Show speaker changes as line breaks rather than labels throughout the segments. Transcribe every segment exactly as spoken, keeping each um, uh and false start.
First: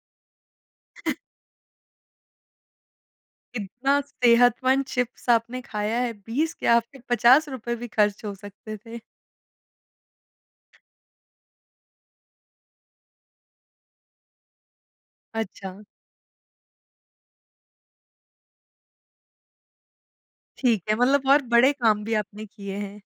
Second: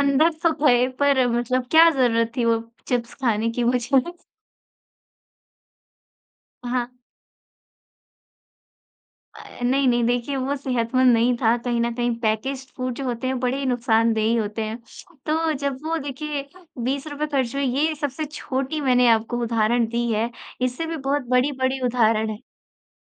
अंदर तो थए पर मतलब क्या जरूरत थी वो चिप्स खाने की मुझे?
कितना सेहतमंद चिप्स आपने खाया है, बीस क्या
हाँ।
आपके पचास रुपये भी खर्च हो सकते थे।
अ, नहीं, नहीं। देखिए वो सेहतमंद नहीं था। कहीं न कहीं पैकेज्ड फूड जो होते हैं बड़े ही नुकसानदेही होते हैं। तो जब
अच्छा।
वो देखिए बीस रुपये खर्च हुए ये सबसे छोटी मैंने आपको उदाहरण दी है।
ठीक
इससे
है
भी बहुत
मतलब और बड़े
बड़ी-बड़ी
काम भी
उदाहरण है।
आपने किए हैं।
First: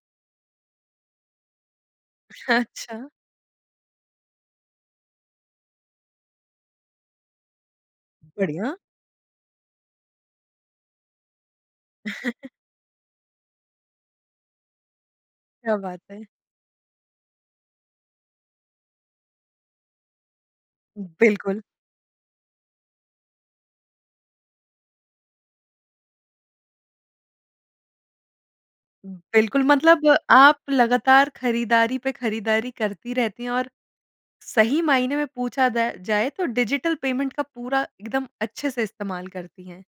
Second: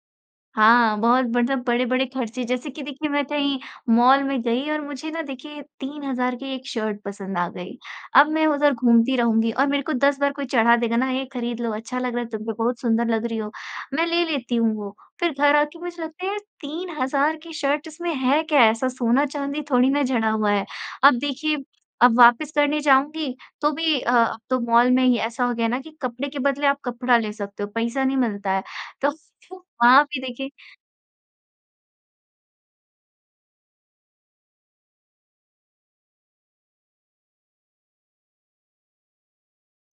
हाँ, बहुत मतलब बड़े-बड़े खर्चे जैसे कि देखिए
अच्छा।
मैं कहीं मॉल में गई और मुझे ना देखिए तीन हज़ार की एक शर्ट पसंद आ गई। अब मैं उधर
बढ़िया।
घूमती रहूँगी और मेरे को दस बार कोई चढ़ा देगा ना ये खरीद लो, अच्छा लग रहा है तुम पे, बहुत सुंदर लग रही हो। मैं ले लेती हूँ वो। फिर घर आ
क्या
के
बात
मुझे
है!
लगता है यार तीन हज़ार की शर्ट इसमें है क्या? ऐसा सोना-चांदी थोड़ी ना जड़ा हुआ है। अब
बिल्कुल।
देखिए अब वापस करने जाऊँगी तो भी अ, अब तो मॉल में ही ऐसा हो गया ना कि कपड़े के बदले आप कपड़ा ले सकते हो, पईसा नहीं मिलता है। तो फ वो
बिल्कुल।
वहाँ
मतलब
भी देखिए
आप लगातार ख़रीदारी पे ख़रीदारी करती रहती हैं और सही मायने में पूछा जा जाए तो डिजिटल पेमेंट का पूरा एकदम अच्छे से इस्तेमाल करती हैं।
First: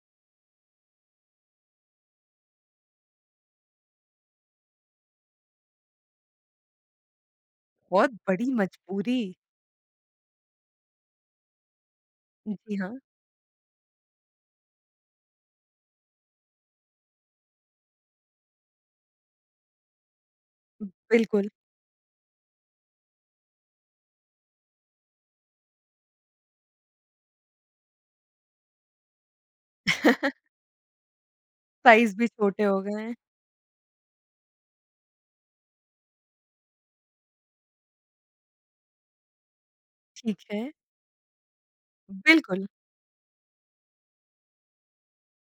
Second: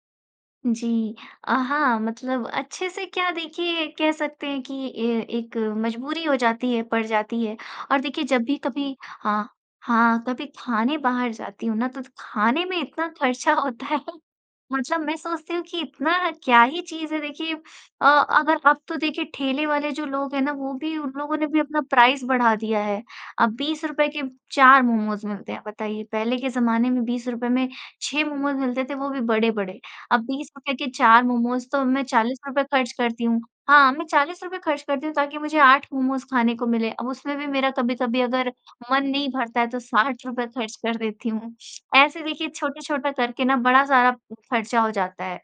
जी। अ, हाँ, मतलब अच्छे से क्या देखिए कह सकते हैं कि ये एक मजबूरी हो जाती है, पड़ जाती है। और
बहुत
देखिए जब
बड़ी
भी कभी
मजबूरी।
हाँ। हाँ। कभी खाने बाहर जाती हूँ ना तो खाने
जी
में
हाँ।
इतना खर्चा होता है। मतलब मैं सोचती हूँ कि इतना क्या ही चीज़ है? देखिए अ, अगर अब तो देखिए ठेले वाले जो लोग हैं ना वो भी उन लोगों ने
बिल्कुल।
भी अपना प्राइस बढ़ा दिया है। अब बीस रुपये के चार मोमोज़ मिलते हैं बताइए। पहले के जमाने में बीस रुपये में छः मोमोज़ मिलते थे वो भी बड़े-बड़े। अब बीस रुपये के चार मोमोज़ तो मैं
साइज़ भी
चालीस रुपये
छोटे हो
खर्च
गए हैं।
करती हूँ। हाँ, मैं चालीस रुपये खर्च करती हूँ ताकि मुझे आठ मोमोज़ खाने को मिलें। अब उसमें भी मेरा कभी-कभी अगर मन नहीं भरता है तो साठ
ठीक
रुपये
है।
खर्च कर देती हूँ। ऐसे देखिए
बिल्कुल।
छोटे-छोटे करके ना बड़ा सारा खर्चा हो जाता है।